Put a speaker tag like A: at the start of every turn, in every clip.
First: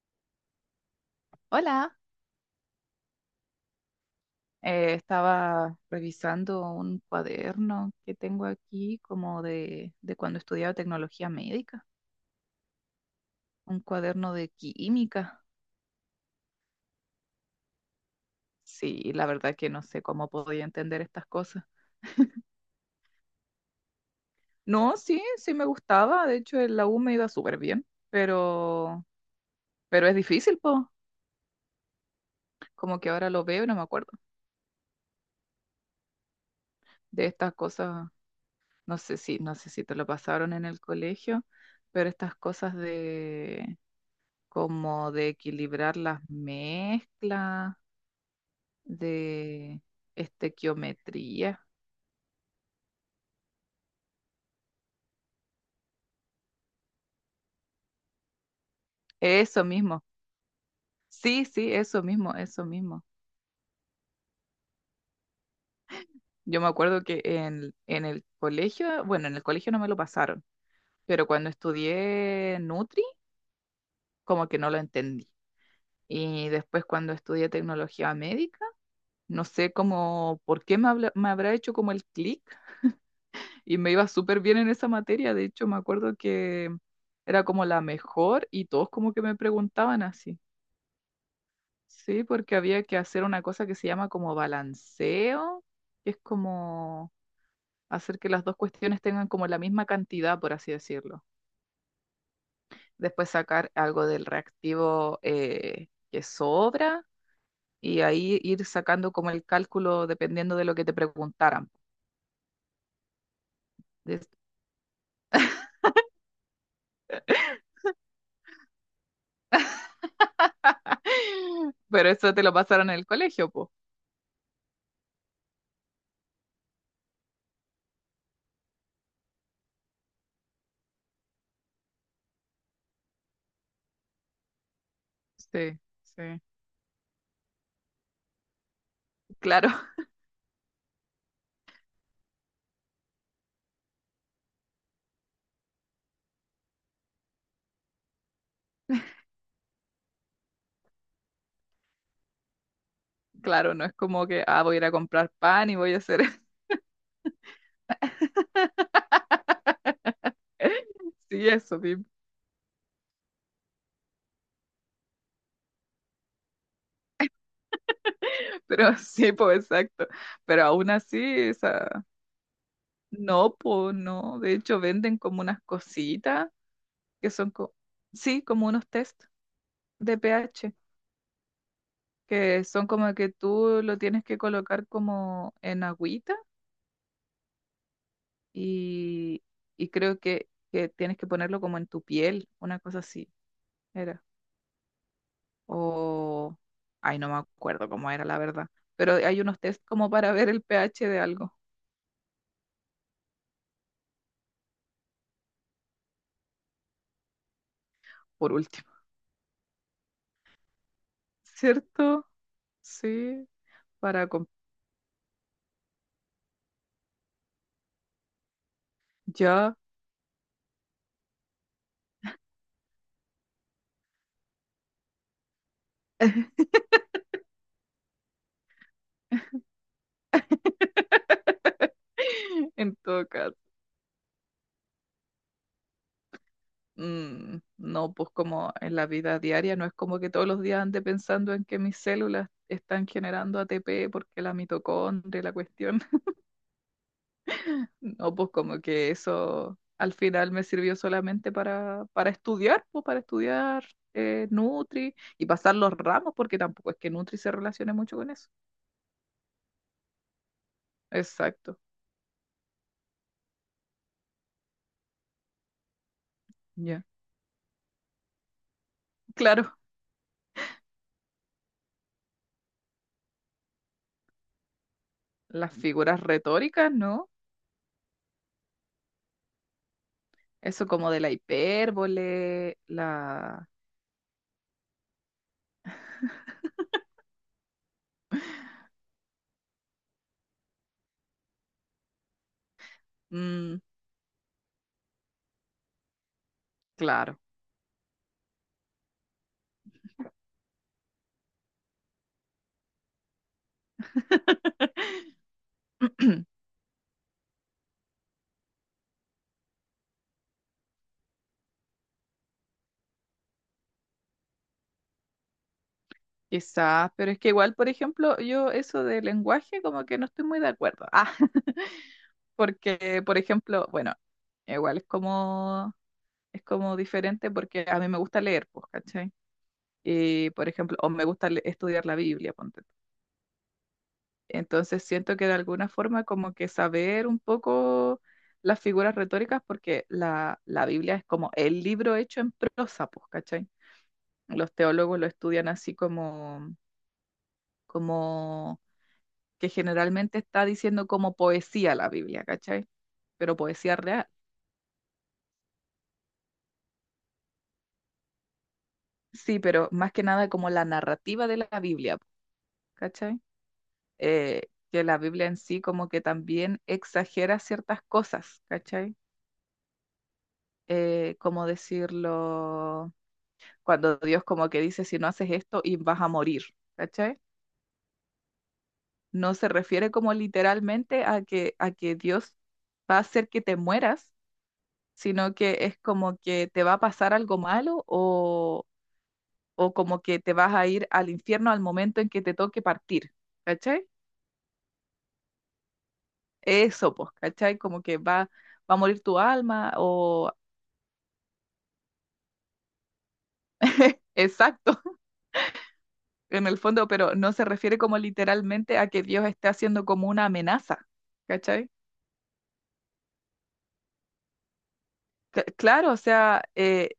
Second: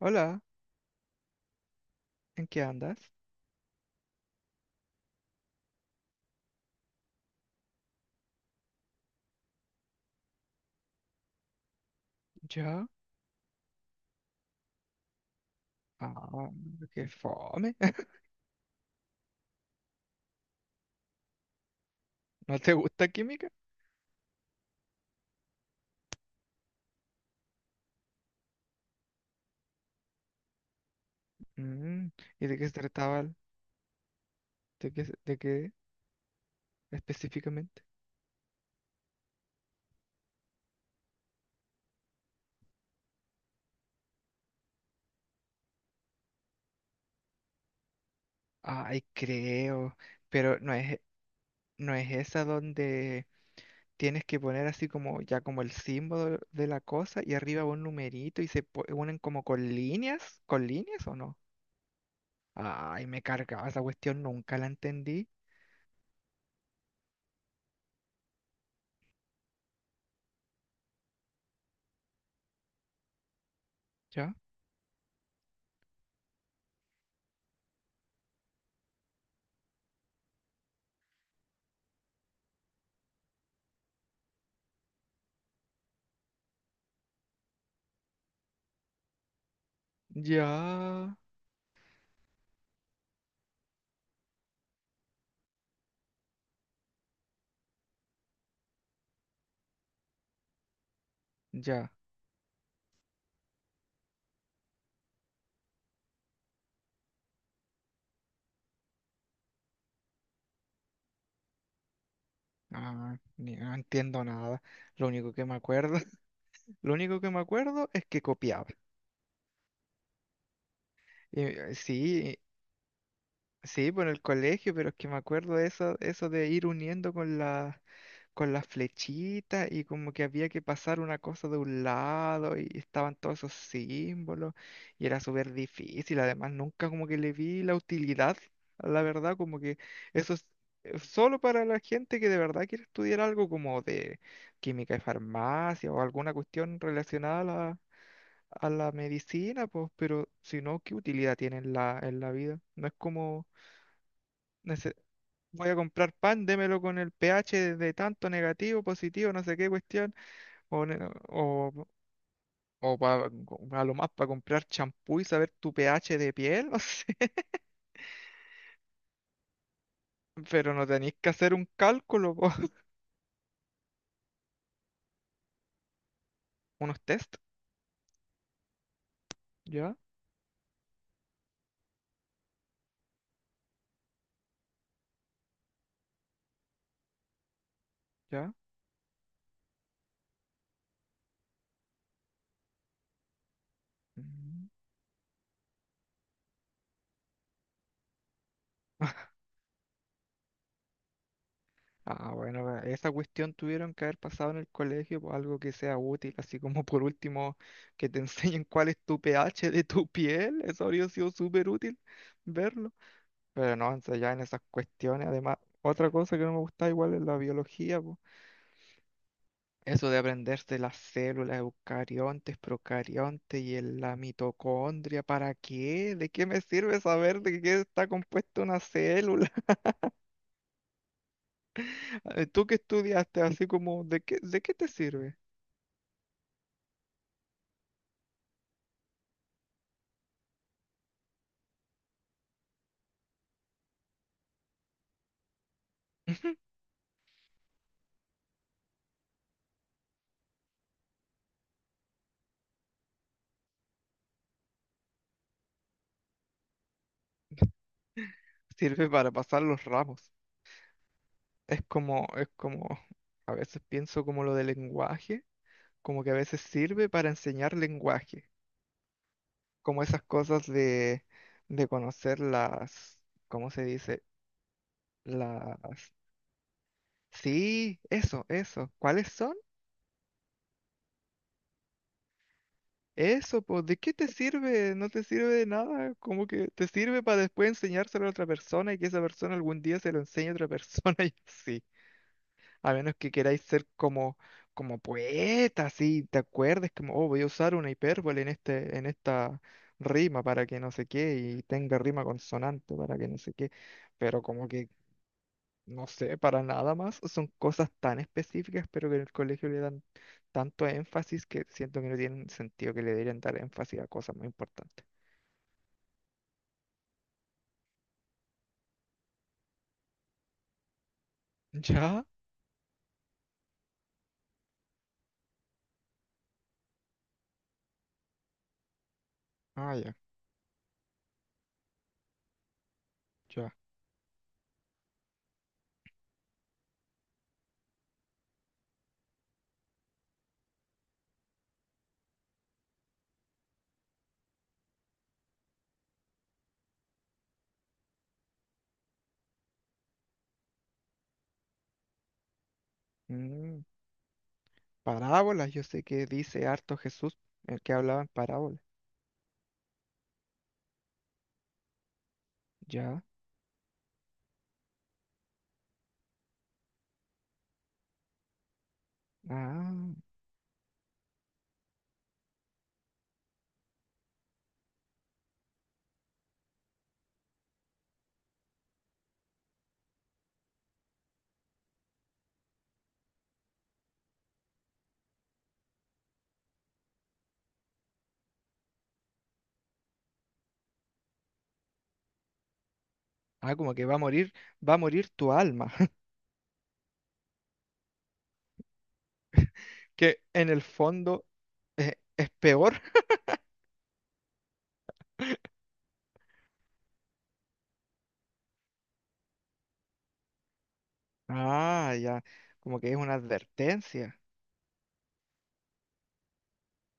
A: Hola,
B: Hola,
A: ¿en qué andas?
B: estaba revisando un cuaderno que tengo aquí como de cuando estudiaba tecnología médica,
A: ¿Yo?
B: un cuaderno de química.
A: Ah, qué fome.
B: Sí, la verdad que no sé cómo podía entender estas cosas.
A: ¿No te gusta química?
B: No, sí, sí me gustaba, de hecho en la U me iba súper bien, pero es difícil, po.
A: Mm, ¿y de qué se
B: Como que
A: trataba?
B: ahora lo veo y no me acuerdo
A: ¿De qué, de qué
B: de estas
A: específicamente?
B: cosas, no sé si te lo pasaron en el colegio, pero estas cosas como de equilibrar las mezclas,
A: Ay,
B: de
A: creo, pero
B: estequiometría.
A: no es esa donde tienes que poner así como ya como el símbolo de la cosa y arriba un numerito y se unen como
B: Eso mismo.
A: ¿con líneas o no?
B: Sí, sí, eso mismo, eso mismo.
A: Ay, me cargaba esa cuestión, nunca la entendí.
B: Yo me acuerdo que en el colegio, bueno, en el colegio no me lo pasaron, pero cuando estudié Nutri,
A: ¿Ya?
B: como que no lo entendí. Y después cuando estudié tecnología médica, no sé cómo, por qué me habrá hecho como el clic y me iba súper bien en esa materia. De hecho, me acuerdo que era como la mejor y todos como que me preguntaban así.
A: Ya,
B: Sí, porque había que hacer una cosa que se llama como balanceo, que es como hacer que las dos cuestiones tengan como la misma cantidad, por así decirlo.
A: ya.
B: Después sacar algo del reactivo que sobra y ahí ir sacando como el cálculo dependiendo de lo que te preguntaran.
A: Ah, no entiendo
B: Des-
A: nada. Lo único que me acuerdo, lo único que me acuerdo es que copiaba. Eh,
B: Pero eso
A: sí,
B: te lo pasaron en el colegio, po.
A: Sí, por el colegio, pero es que me acuerdo de eso, eso de ir uniendo con con las flechitas y como que había que pasar una cosa de un lado y estaban todos esos símbolos y era súper
B: Sí,
A: difícil.
B: sí.
A: Además, nunca como que le vi la utilidad, la verdad, como
B: Claro.
A: que eso es solo para la gente que de verdad quiere estudiar algo como de química y farmacia o alguna cuestión relacionada a a la medicina, pues, pero si no, ¿qué utilidad tiene en en la vida? No es como...
B: Claro, no es como que, ah, voy a ir a comprar
A: Voy
B: pan
A: a
B: y voy a
A: comprar
B: hacer,
A: pan, démelo con el pH de tanto negativo, positivo, no sé qué cuestión. O, ne-
B: sí, eso,
A: o,
B: sí,
A: o pa- A lo más para comprar champú y saber tu pH de piel, no sé.
B: pero sí, pues exacto. Pero
A: Pero no
B: aún
A: tenéis
B: así,
A: que hacer un
B: esa,
A: cálculo, po.
B: no, pues no. De hecho, venden como unas cositas
A: Unos
B: que
A: test.
B: son, sí, como unos test
A: ¿Ya?
B: de pH, que son como que tú lo tienes que colocar como en agüita
A: ¿Ya?
B: y, y creo que tienes que ponerlo como en tu piel, una cosa así, era.
A: Mm.
B: O... Ay, no me acuerdo cómo era la verdad, pero hay unos test como para ver el pH de algo,
A: Ah, bueno, va, esa cuestión tuvieron que haber pasado en el colegio, po, algo que sea útil, así como por último que te
B: por
A: enseñen cuál
B: último.
A: es tu pH de tu piel, eso habría sido súper útil
B: ¿Cierto?
A: verlo.
B: Sí,
A: Pero no, entonces
B: para...
A: ya en
B: com-
A: esas cuestiones, además, otra cosa que no me gusta igual es la biología, po.
B: Ya.
A: Eso de aprenderse las células eucariontes, procariontes y la mitocondria, ¿para qué? ¿De qué me sirve saber de qué está compuesta una célula? Tú que
B: En todo
A: estudiaste
B: caso,
A: así como, de qué te sirve?
B: no, pues como en la vida diaria, no es como que todos los días ande pensando en que mis células están generando ATP porque la mitocondria, y la cuestión. No, pues como que eso al final me sirvió solamente para estudiar, pues para estudiar Nutri y pasar los ramos, porque tampoco es que Nutri se relacione mucho con eso.
A: Sirve para pasar los ramos.
B: Exacto,
A: Es como, a veces pienso como lo del lenguaje, como que a veces
B: ya.
A: sirve para enseñar lenguaje
B: Claro,
A: como esas cosas de conocer las, ¿cómo se dice?
B: las
A: Las...
B: figuras retóricas, ¿no?
A: Sí, eso, eso. ¿Cuáles son?
B: Eso como de la hipérbole,
A: Eso,
B: la...
A: pues, ¿de qué te sirve? No te sirve de nada. Como que te sirve para después enseñárselo a otra persona y que esa persona algún día se lo enseñe a otra persona y así. A menos que queráis
B: mm,
A: ser como, como poeta, así, te acuerdes, como, oh,
B: claro.
A: voy a usar una hipérbole en en esta rima para que no sé qué y tenga rima consonante para que no sé qué pero como que no sé, para nada más. Son cosas tan específicas, pero que en el colegio le dan tanto énfasis que siento que no tienen sentido que le deberían dar énfasis a cosas muy importantes.
B: Quizás, pero es que igual, por ejemplo, yo eso de lenguaje como que no estoy muy de acuerdo. Ah,
A: ¿Ya?
B: porque, por ejemplo, bueno, igual es como diferente porque a mí me gusta leer, pues, ¿cachai?
A: Ah, ya,
B: Y, por ejemplo, o me gusta estudiar la Biblia, ponte. Tú.
A: ya.
B: Entonces siento que de alguna forma como que saber un poco las figuras retóricas porque la Biblia es como el libro hecho en prosa, pues, ¿cachai? Los teólogos lo estudian así como... como que generalmente está diciendo como poesía la Biblia, ¿cachai? Pero
A: Mm,
B: poesía real.
A: parábolas, yo sé que dice harto Jesús, el que hablaba en parábolas.
B: Sí, pero más que nada como la narrativa de la Biblia,
A: Ya.
B: ¿cachai? Que la Biblia en sí como que también exagera ciertas cosas, ¿cachai?
A: Ah.
B: Como decirlo, cuando Dios como que dice, si no haces esto y vas a morir, ¿cachai? No se refiere como literalmente a que Dios va a hacer que te mueras, sino que es como que te va a pasar algo malo o como que te vas a ir al infierno al momento en que te toque partir,
A: Ah, como que
B: ¿cachai?
A: va a morir tu alma,
B: Eso, pues, ¿cachai? Como que va, va a morir tu alma
A: que
B: o...
A: en el fondo es peor.
B: Exacto, en el fondo, pero no se refiere como literalmente a que Dios esté haciendo como una amenaza, ¿cachai?
A: Ah, ya. Como que es una advertencia.
B: Claro, o sea,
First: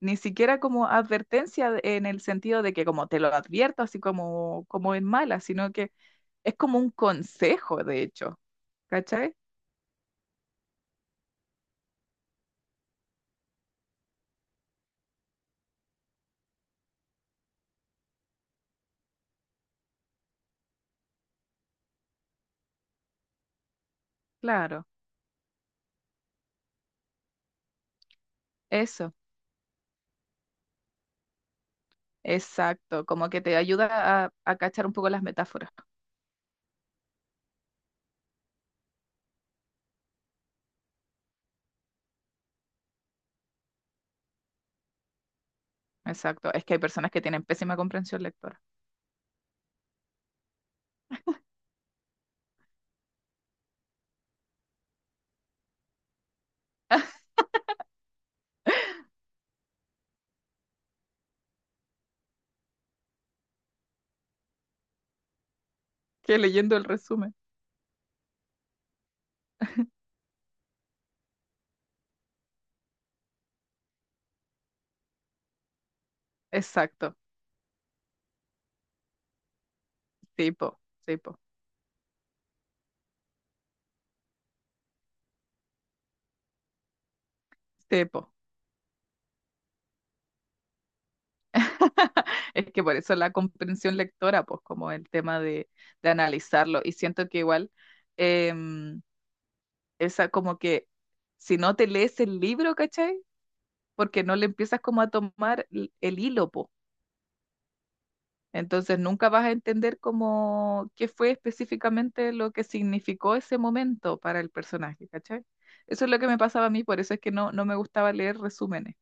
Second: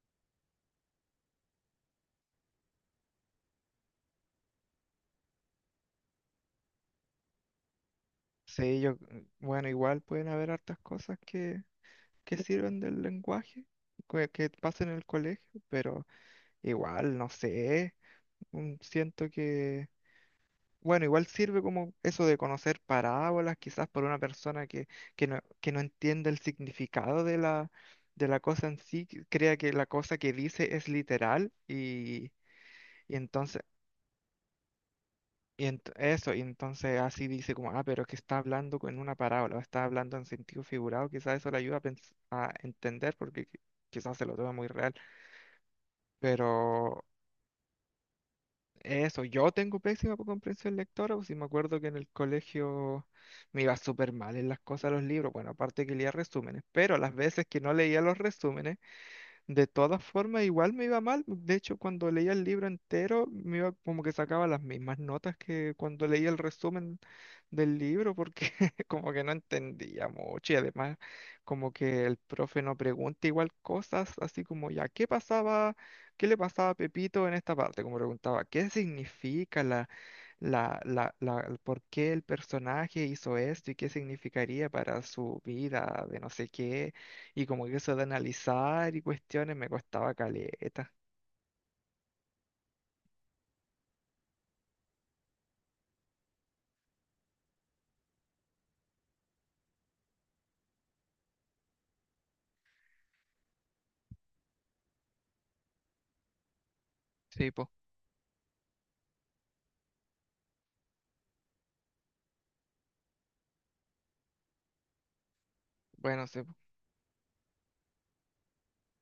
B: ni siquiera como advertencia en el sentido de que como te lo advierto, así como, como en mala, sino que es como un consejo, de hecho,
A: Sí, yo,
B: ¿cachai?
A: mm, bueno, igual pueden haber hartas cosas que sirven del lenguaje que pasa en el colegio, pero igual, no sé, mm, siento que, bueno, igual sirve como eso de conocer parábolas, quizás por una persona
B: Claro,
A: que no entiende el significado de de la cosa en sí,
B: eso.
A: que crea que la cosa que dice es literal
B: Exacto,
A: y
B: como que te
A: entonces...
B: ayuda a cachar un poco las
A: Y
B: metáforas.
A: eso, y entonces así dice como, ah, pero es que está hablando con una parábola, o está hablando en sentido figurado, quizás eso le ayuda a, a entender porque quizás se lo toma muy real. Pero
B: Exacto, es que hay personas que tienen pésima comprensión lectora.
A: eso, yo tengo pésima comprensión lectora, pues si me acuerdo que en el colegio me iba súper mal en las cosas de los libros. Bueno, aparte que leía resúmenes, pero las veces que no leía los resúmenes, de todas formas, igual me iba mal. De hecho, cuando leía el libro entero, me iba como que sacaba las mismas notas que cuando leía el
B: Que leyendo el
A: resumen
B: resumen.
A: del libro, porque como que no entendía mucho y además como que el profe no pregunta igual cosas, así como ya, ¿qué pasaba? ¿Qué le pasaba a
B: Exacto,
A: Pepito en esta parte? Como preguntaba, ¿qué significa
B: tipo, tipo,
A: por qué el personaje hizo esto y qué significaría para su vida de no sé qué, y como que eso de
B: tipo.
A: analizar y cuestiones me costaba caleta.
B: Es que por eso la comprensión lectora, pues como el tema de analizarlo. Y siento que igual, em, esa como que si no te lees el libro, ¿cachai? Porque no le empiezas como a tomar el hilo, pues.
A: Sí, pues,
B: Entonces nunca vas a entender cómo qué fue específicamente lo que significó ese momento para el personaje, ¿cachai? Eso es lo
A: bueno,
B: que me
A: sí, po.
B: pasaba a mí, por eso es que no me gustaba leer resúmenes.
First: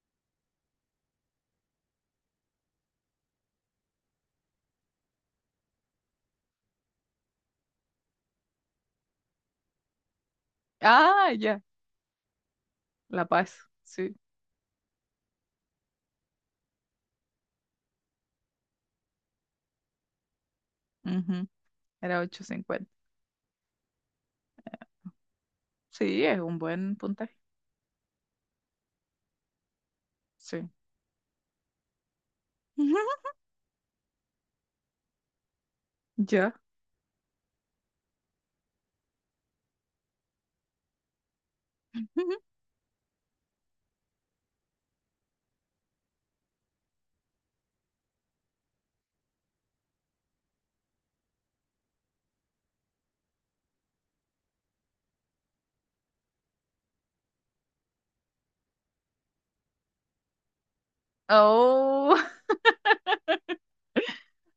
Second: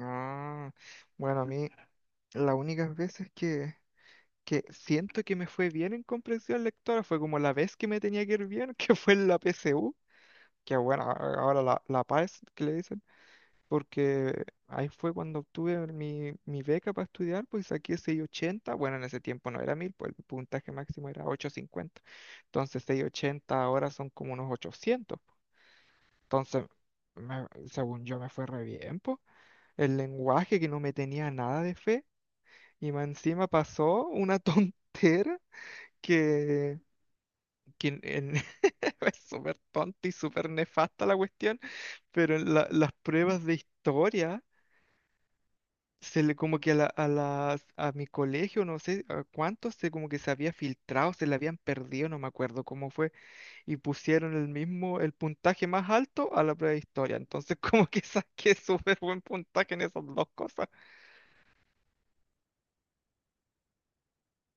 A: Ah, bueno, a mí las únicas veces que siento que me fue bien en comprensión lectora fue como la vez que me tenía que ir bien, que fue en la PSU, que bueno,
B: Ah, ya,
A: ahora la PAES que le dicen.
B: la Paz, sí.
A: Porque ahí fue cuando obtuve mi beca para estudiar, pues saqué 680, bueno, en ese tiempo no era 1000 pues el puntaje máximo era
B: Ujú,
A: 850,
B: era
A: entonces
B: 850.
A: 680 ahora son como unos 800,
B: Sí, es un
A: entonces
B: buen puntaje.
A: según yo me fue re bien, po. El lenguaje que
B: Sí.
A: no me tenía nada de fe, y más encima pasó una tontera
B: Ya.
A: que... que en- es súper tonta y súper nefasta la cuestión, pero en las pruebas de historia se le como que a a las a mi colegio, no sé a cuántos, se como que se había filtrado, se le habían perdido, no me acuerdo cómo fue, y pusieron el mismo, el puntaje más alto a la prueba de historia. Entonces como que saqué súper buen puntaje en esas dos cosas.
B: Oh,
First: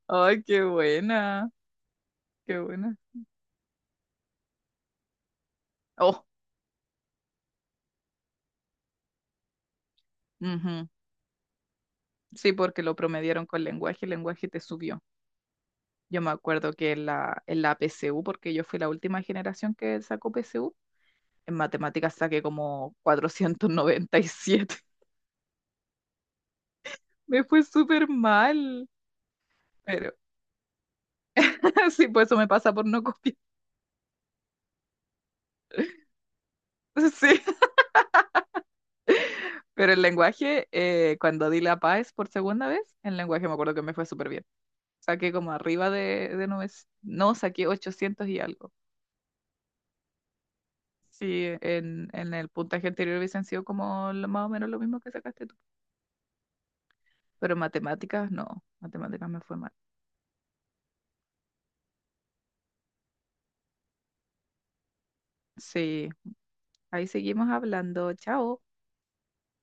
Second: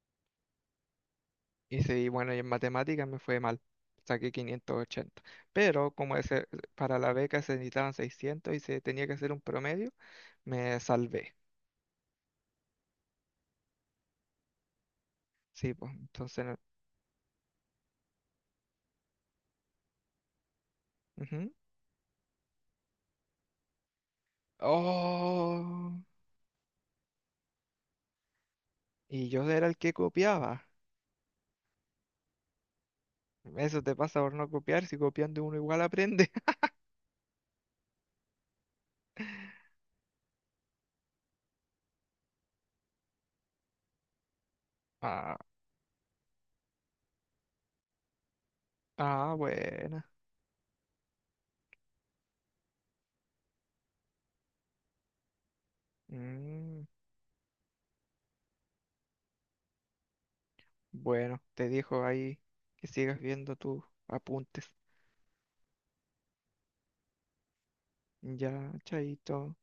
B: ay, qué buena,
A: Y sí, bueno, y en
B: qué buena.
A: matemáticas me fue mal. Saqué 580. Pero como
B: Oh,
A: ese, para la beca se necesitaban 600 y se tenía que hacer un promedio, me
B: ujú,
A: salvé.
B: sí, porque lo promediaron con lenguaje, el lenguaje te subió.
A: Sí, pues
B: Yo me
A: entonces... no-
B: acuerdo que en la PSU, porque yo fui la última generación que sacó PSU,
A: ujú.
B: en matemáticas saqué como 497.
A: Oh,
B: Me fue súper mal.
A: y yo era el que
B: Pero
A: copiaba.
B: sí, pues eso me pasa por no copiar.
A: Eso te pasa por no copiar, si copiando uno igual aprende.
B: Sí, pero el lenguaje, cuando di la PAES por segunda vez, en lenguaje me acuerdo que me fue súper bien. Saqué
A: Ah,
B: como arriba no, saqué 800 y algo.
A: buena.
B: Sí, en el puntaje anterior hubiesen sido como más o menos lo mismo que sacaste tú.
A: Mm,
B: Pero en matemáticas, no, matemáticas me fue mal.
A: bueno, te dijo ahí que sigas viendo tus apuntes.
B: Sí, ahí seguimos hablando. Chao.
A: Ya, chaito.